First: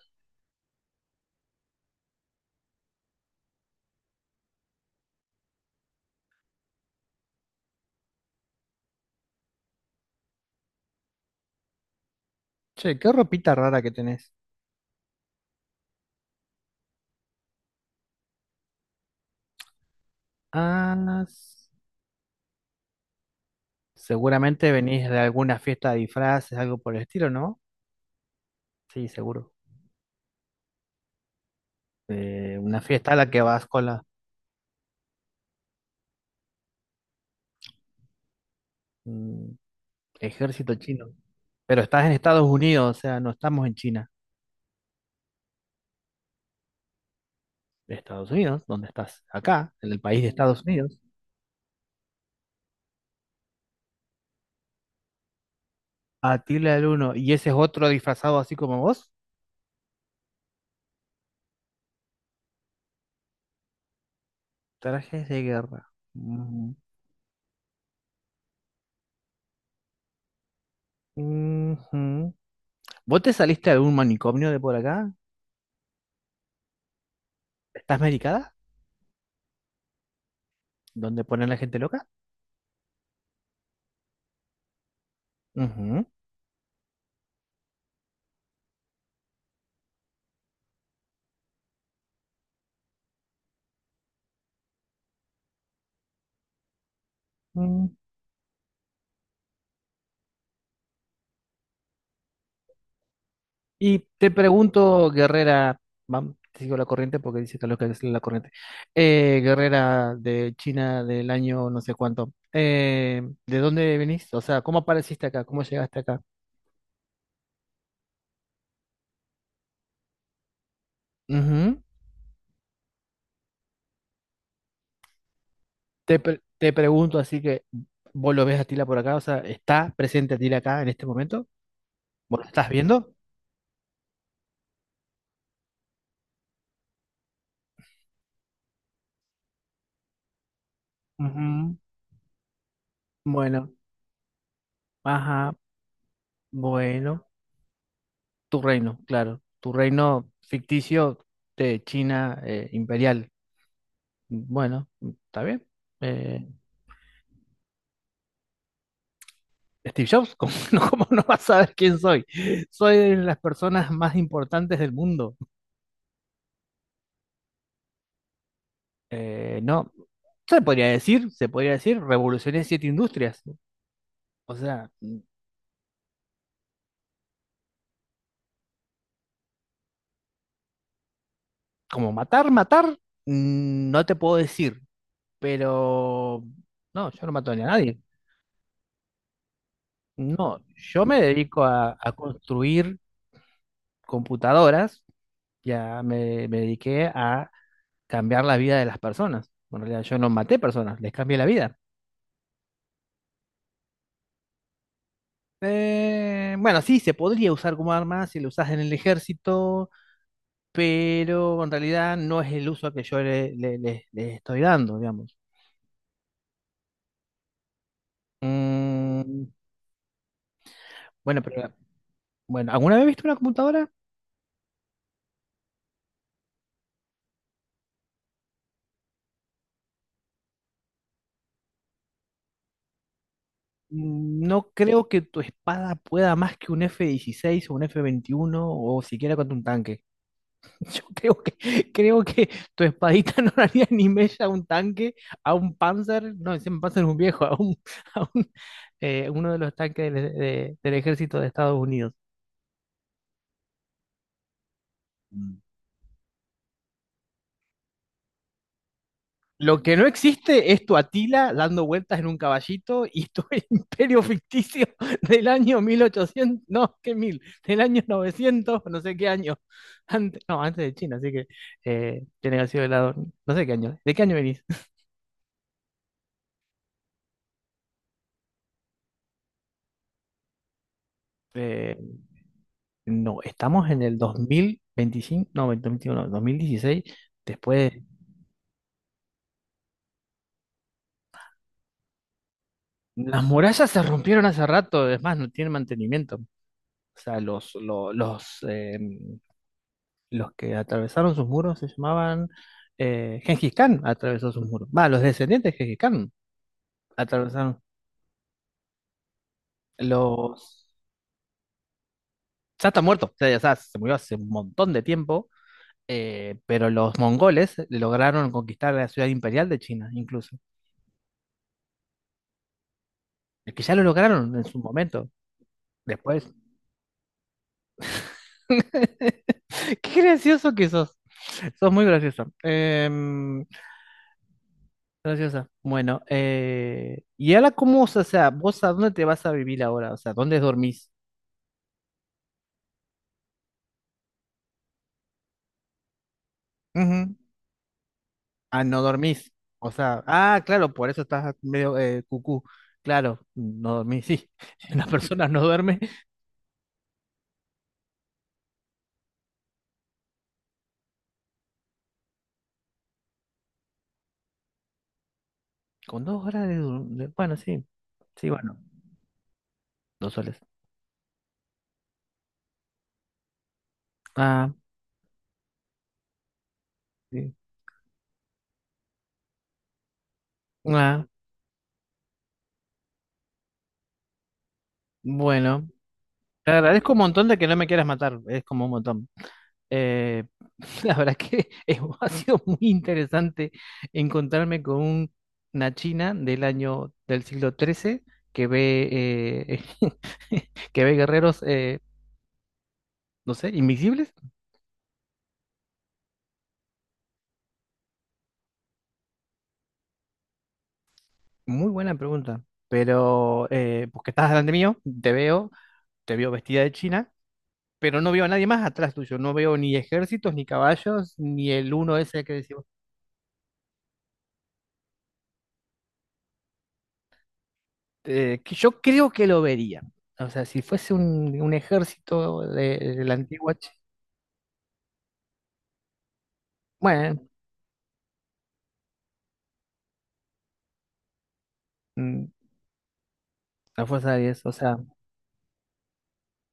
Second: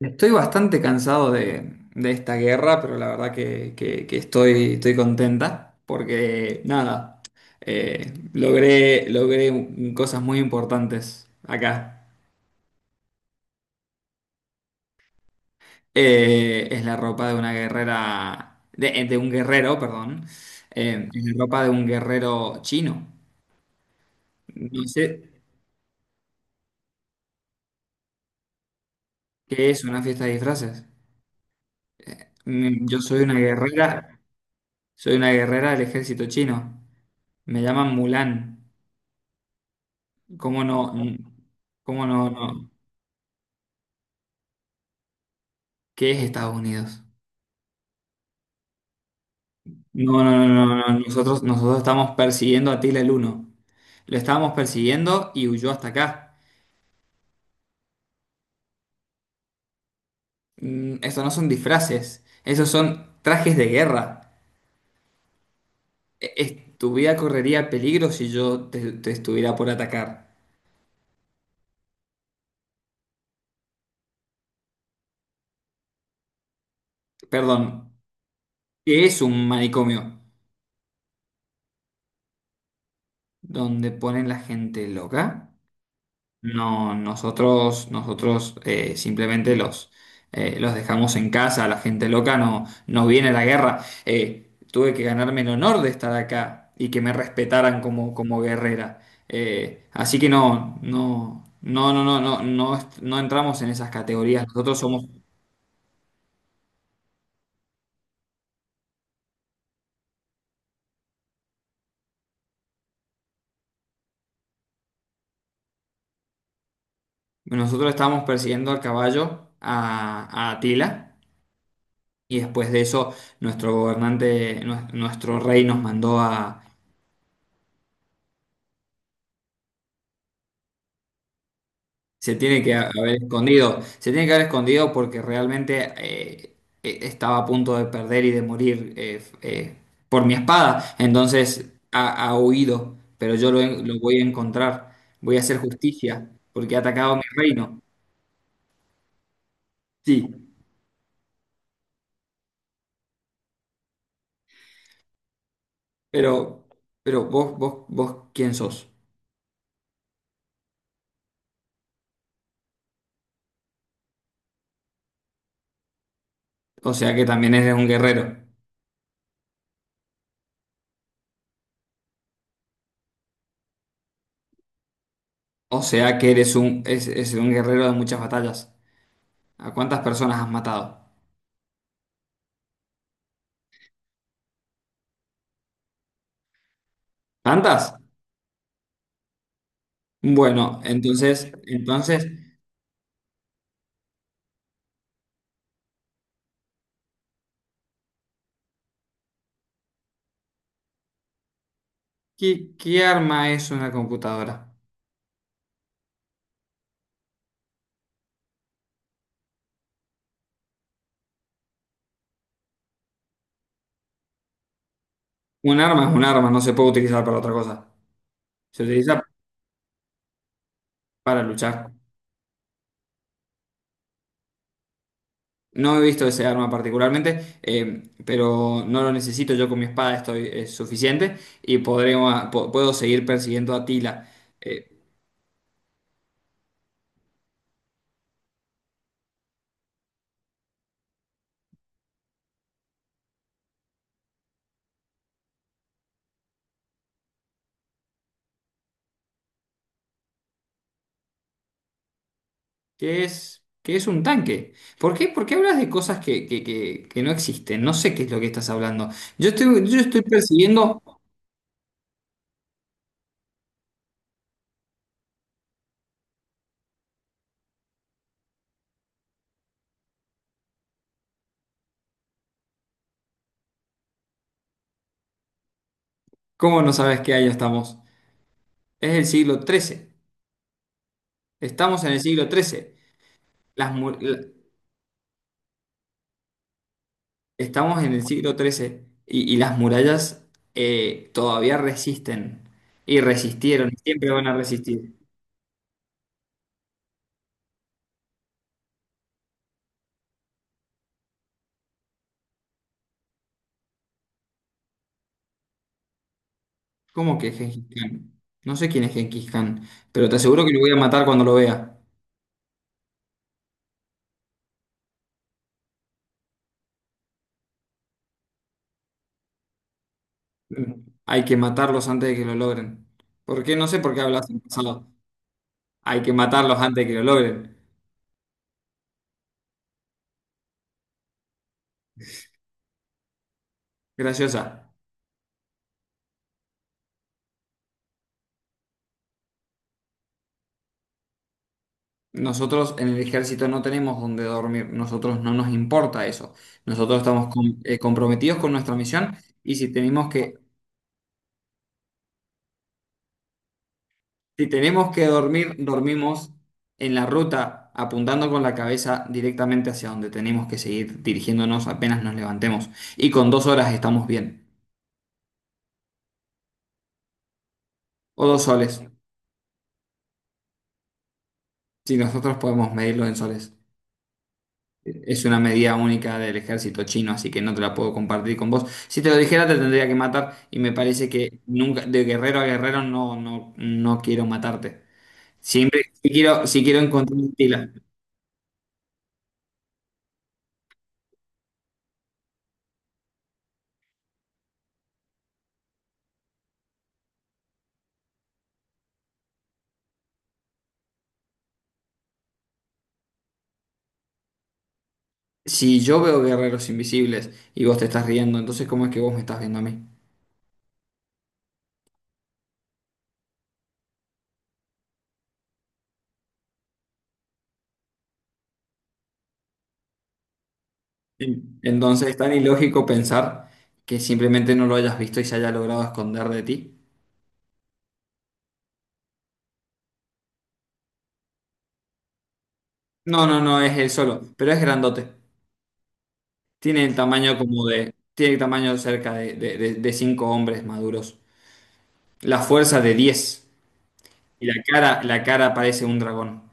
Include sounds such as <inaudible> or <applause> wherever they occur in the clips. Estoy bastante cansado de esta guerra, pero la verdad que estoy contenta porque, nada, logré cosas muy importantes acá. Che, qué ropita rara que tenés. Es la ropa de una guerrera, de un guerrero, perdón. Es Ah, la ropa s- de un guerrero chino. Seguramente No sé venís de alguna fiesta de disfraces, algo por el estilo, ¿no? Sí, seguro. qué es una fiesta de disfraces. Una Mm, yo fiesta a la que vas con la soy una guerrera del ejército chino. Me llaman Mulan. mm, ¿Cómo ejército no? chino. Pero estás ¿Cómo en no, Estados no? Unidos, o sea, no estamos en China. ¿Qué es Estados Unidos? Estados Unidos, ¿dónde estás? Acá, en el país No, de no, no, Estados no, Unidos. no. Nosotros estamos persiguiendo a Tila el Uno. Lo estábamos persiguiendo y huyó hasta acá. Atila el Uno. ¿Y ese es otro disfrazado así como vos? Mm, estos no son disfraces, esos son trajes de guerra. Trajes de guerra. Ujú. Tu vida correría peligro si yo te estuviera por atacar. Ujú. ¿Vos te saliste de algún manicomio de por acá? Perdón, ¿Estás medicada? ¿qué es un manicomio? ¿Dónde ponen la gente loca? ¿Donde ponen la gente loca? Ujú. No, nosotros simplemente los dejamos en casa, la gente loca no viene a la guerra. Tuve que ganarme el honor de estar acá y que me respetaran Mm. como, como guerrera. Así que no, no, no, no, no, no, no, no entramos en esas Y te categorías. Nosotros somos, pregunto, Guerrera, te sigo la corriente porque dice que lo que es la corriente. Guerrera de China del año no sé cuánto. ¿De dónde venís? O sea, ¿cómo apareciste acá? ¿Cómo llegaste acá? nosotros estamos persiguiendo al caballo a Atila, Ujú. y después de eso nuestro gobernante, nuestro rey nos mandó a Te pregunto, así que vos lo ves a Tila por acá, o sea, ¿está presente Tila acá en este momento? Se ¿Vos lo tiene estás que viendo? haber escondido. Se tiene que haber escondido porque realmente estaba a punto de perder y de morir eh, por mi espada. Entonces Ujú. Ha huido, pero yo lo, Bueno, lo voy a encontrar. Voy a ajá, hacer justicia porque ha atacado mi bueno. reino. Tu reino, claro. Tu Sí, reino ficticio de China, imperial. Bueno, está bien. Eh, pero, pero vos, ¿quién sos? Steve Jobs, <laughs> cómo no vas a saber quién soy? Soy de las personas más importantes del mundo. O sea que también eres un guerrero. No, se podría decir, revolucioné 7 industrias. O sea, mm, O sea que eres es un guerrero de muchas batallas. ¿A cuántas personas has matado? como matar, matar, mm, no te puedo decir, pero no, yo no mato ni a ¿Tantas? nadie. No, Bueno, yo me entonces, dedico a entonces. construir computadoras, ya me dediqué a cambiar la vida de las personas. Bueno, en realidad yo no maté personas, les cambié la vida. ¿Qué, qué arma es una computadora? Bueno, sí, se podría usar como arma si lo usas en el ejército, pero en realidad no es el uso que yo le, le estoy dando, digamos. Un arma es un arma, no se puede utilizar para otra cosa. Se utiliza Mm, bueno, para pero luchar. bueno, ¿alguna vez viste una computadora? No he visto ese arma particularmente, pero no lo necesito. Yo con mi espada estoy es suficiente y puedo seguir persiguiendo a Tila. Mm, no Eh, creo que tu espada pueda más que un F-16 o un F-21 o siquiera contra un tanque. <laughs> Yo creo que tu espadita <laughs> no le haría ni mella a un tanque, a un Panzer, no, encima Panzer es un viejo, <laughs> a un, uno de los tanques del ejército de Estados Unidos. ¿Qué es, qué es un tanque? Por qué Mm. hablas de cosas que no existen? No sé qué es lo que estás hablando. Lo que Yo no estoy existe es tu persiguiendo. Atila dando vueltas en un caballito y tu <laughs> imperio ficticio del año 1800, no, qué mil, del año 900, no sé qué año, antes, no, antes de China, así que tiene que haber sido el lado, no sé qué año, ¿de qué año venís? ¿Cómo no sabes qué año estamos? Es el siglo XIII. Estamos en el <laughs> siglo XIII. No, estamos las en mu- el la- 2025, no, 2021, 2016, después Estamos en el siglo XIII y las murallas todavía resisten y las resistieron murallas y se siempre rompieron van a hace rato, resistir. es más, no tienen mantenimiento. O sea, los que atravesaron sus muros se llamaban Gengis Khan atravesó sus muros. Va, los descendientes de Gengis Khan ¿Cómo que atravesaron Gengis Khan? No sé quién es Gengis Khan, pero te aseguro que lo los... voy a matar cuando lo vea. Ya está muerto, o sea, ya está, se murió hace un montón de tiempo, pero los mongoles lograron conquistar la ciudad imperial de China, incluso. Hay que matarlos antes de que lo logren. ¿Por Es qué? que No ya sé lo por qué hablas lograron en en su pasado. momento. Hay que Después matarlos antes de que lo logren. <laughs> qué gracioso que sos. Sos muy graciosa. Graciosa. Graciosa. Bueno, ¿y ahora cómo, o sea, vos a dónde te vas a vivir ahora? O sea, ¿dónde dormís? Nosotros en el ejército no tenemos dónde dormir. Nosotros no nos importa eso. Nosotros Ujú. estamos comprometidos con Ah, nuestra no misión. dormís. Y O si sea, tenemos que ah, claro, por eso estás medio cucú. Claro, no dormís, sí. Si <laughs> Una tenemos que persona no dormir, duerme dormimos en la ruta, apuntando con la cabeza directamente hacia donde tenemos que seguir dirigiéndonos apenas nos levantemos. Y con dos horas estamos bien. con 2 horas de, bueno, sí. O Sí, dos bueno, soles, 2 soles. si nosotros podemos medirlo en soles. Ah, Es una medida única del ejército chino, así sí. que no te la puedo compartir con vos. Si te lo dijera, te tendría que matar. Y me Ah, parece que nunca, de guerrero a guerrero, no, no, no quiero matarte. bueno. Siempre si quiero, Te si quiero agradezco un encontrar montón un de que no me quieras matar. Es como un montón. Eh, <laughs> la verdad que <laughs> ha sido muy interesante encontrarme con una china del año del siglo XIII que ve, <laughs> que ve guerreros, no sé, invisibles. Si yo veo guerreros invisibles y vos te estás riendo, entonces ¿cómo es que vos me estás viendo a mí? Muy buena pregunta, pero porque estás delante mío, te veo vestida de china, pero no veo a nadie más atrás tuyo, no veo ni ejércitos, ni caballos, Sí. ni el uno Entonces es ese tan que decimos, ilógico pensar que simplemente no lo hayas visto y se haya logrado esconder de ti. Que yo creo que lo vería. O sea, si fuese un ejército de la No, no, antigua no, China, es él solo, pero es grandote. Tiene el bueno, tamaño como de... Tiene el tamaño cerca de cinco hombres maduros. mm, La fuerza de 10 la fuerza de 10. y O sea, la cara parece un dragón.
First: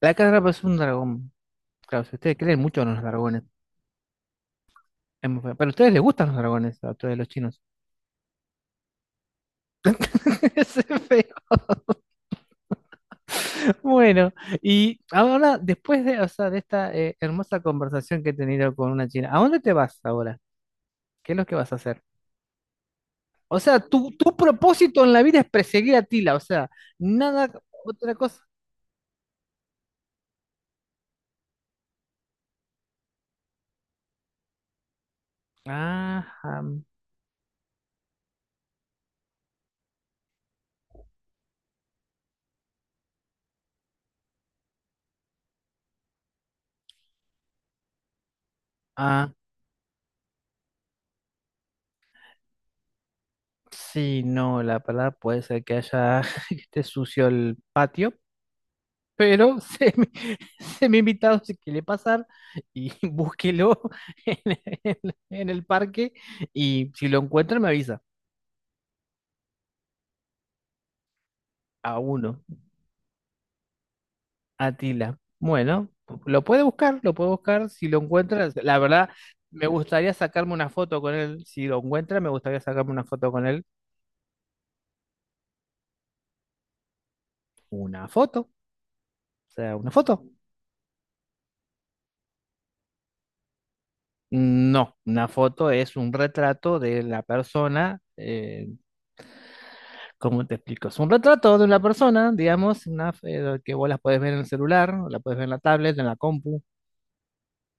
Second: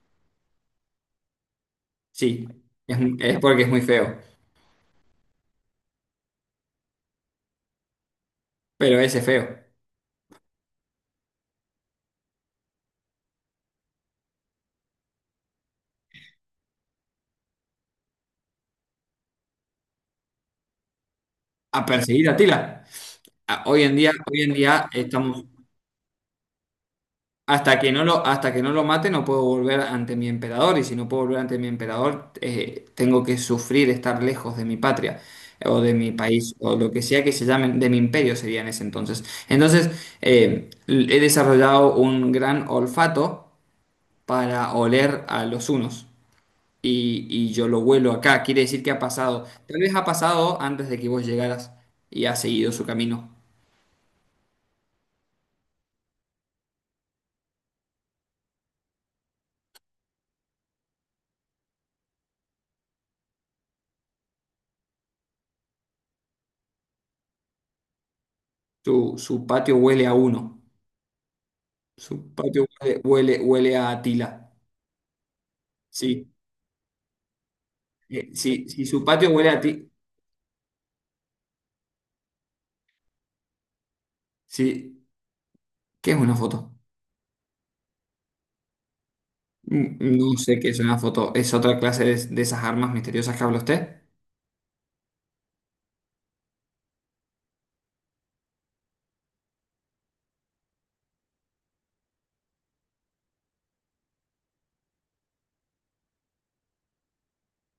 la carga es un dragón. Claro, si ustedes Sí, creen mucho en los es dragones. porque es muy feo, Es muy feo. Pero a ustedes les gustan los dragones, a todos los chinos. pero ese es feo. <laughs> Es feo. Bueno, y ahora, después de, o sea, de esta hermosa conversación que he tenido con una china, ¿a dónde te vas ahora? ¿Qué es lo que vas a A hacer? perseguir a Tila. O Ah, sea, hoy en tu, día, tu hoy en día propósito en la vida estamos... es perseguir a Tila, o sea, nada, Hasta que no otra lo, cosa. hasta que no lo mate, no puedo volver ante mi emperador, y si no puedo volver ante mi emperador, tengo que sufrir estar lejos de mi patria, o de mi país, Ajá. o lo que sea que se llame, de mi imperio sería en ese entonces. Entonces, he desarrollado un gran olfato para oler a los hunos. Y yo lo huelo acá, quiere decir que ha Ah, pasado. Tal vez ha pasado antes de que vos llegaras y ha seguido su camino. sí, no, la palabra puede ser que haya, <laughs> que esté sucio el patio. Pero semi, <laughs> semi invitado si quiere pasar y <laughs> búsquelo en, en el parque y si lo encuentra me avisa. Su patio huele a uno. A Su uno, patio huele a Atila. Atila. Bueno, Sí, lo puede buscar si lo encuentra. sí, La si su verdad, patio huele a me ti, gustaría sacarme una foto con él. Si lo encuentra, me gustaría sacarme una foto con él. sí, ¿qué es una foto? Una foto, o sea, una Mm, foto. no sé qué es una foto, es otra clase de esas armas misteriosas que habla usted. No, una foto es un retrato de la persona, ¿cómo te explico? Es un retrato de una persona, digamos, una, que vos la puedes ver en el celular, o la puedes ver en la tablet, en la compu.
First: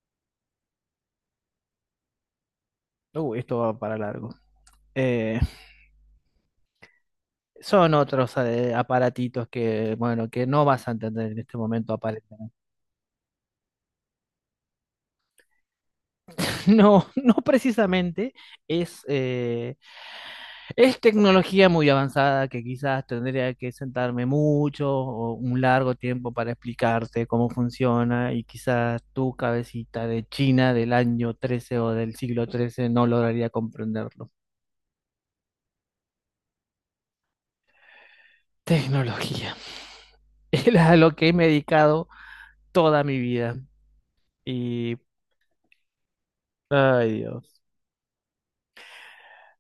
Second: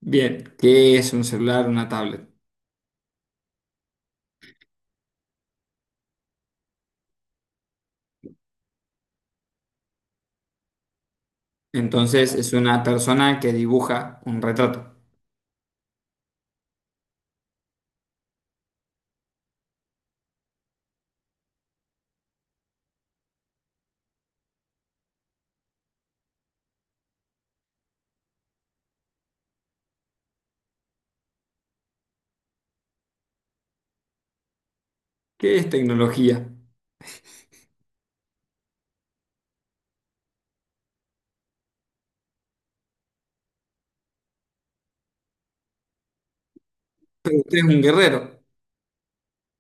Bien, ¿qué es un celular, una tablet? Esto va para largo. Eh, Son otros aparatitos que, bueno, que no vas a entender en este momento Entonces es aparentemente. una persona que dibuja un retrato. <laughs> No, no precisamente es es tecnología muy avanzada que quizás tendría que sentarme mucho o un largo tiempo para explicarte cómo funciona y quizás tu cabecita de China del año 13 o del siglo 13 no lograría comprenderlo. ¿Qué es tecnología? Tecnología. <laughs> Es a lo que me he dedicado toda mi vida y, ay Pero usted Dios. es un guerrero.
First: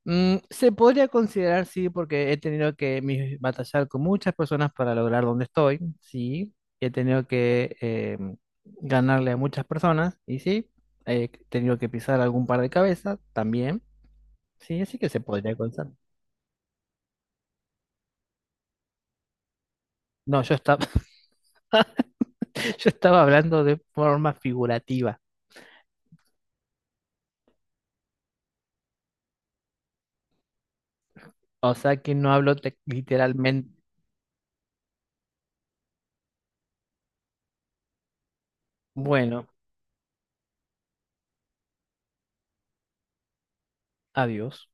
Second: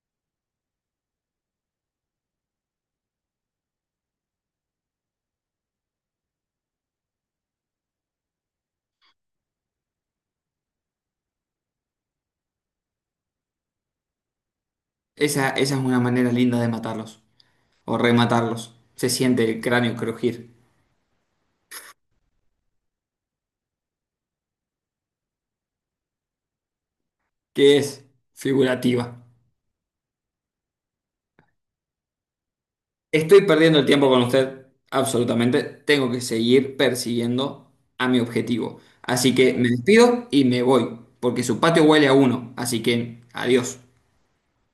Mm, se podría considerar, sí, porque he tenido que batallar con muchas personas para lograr donde estoy, sí. He tenido que ganarle a muchas personas, y sí. He tenido que pisar algún par de cabezas, también, sí, así que se Esa, podría esa es considerar. una manera linda de matarlos o rematarlos. Se siente el cráneo No, crujir. yo estaba, <laughs> yo estaba hablando de forma figurativa, ¿Qué es figurativa? o sea que no hablo Estoy literalmente. perdiendo el tiempo con usted, absolutamente. Tengo que seguir persiguiendo a mi objetivo. Así Bueno, que me despido y me voy, porque su patio huele a uno. Así que adiós. adiós.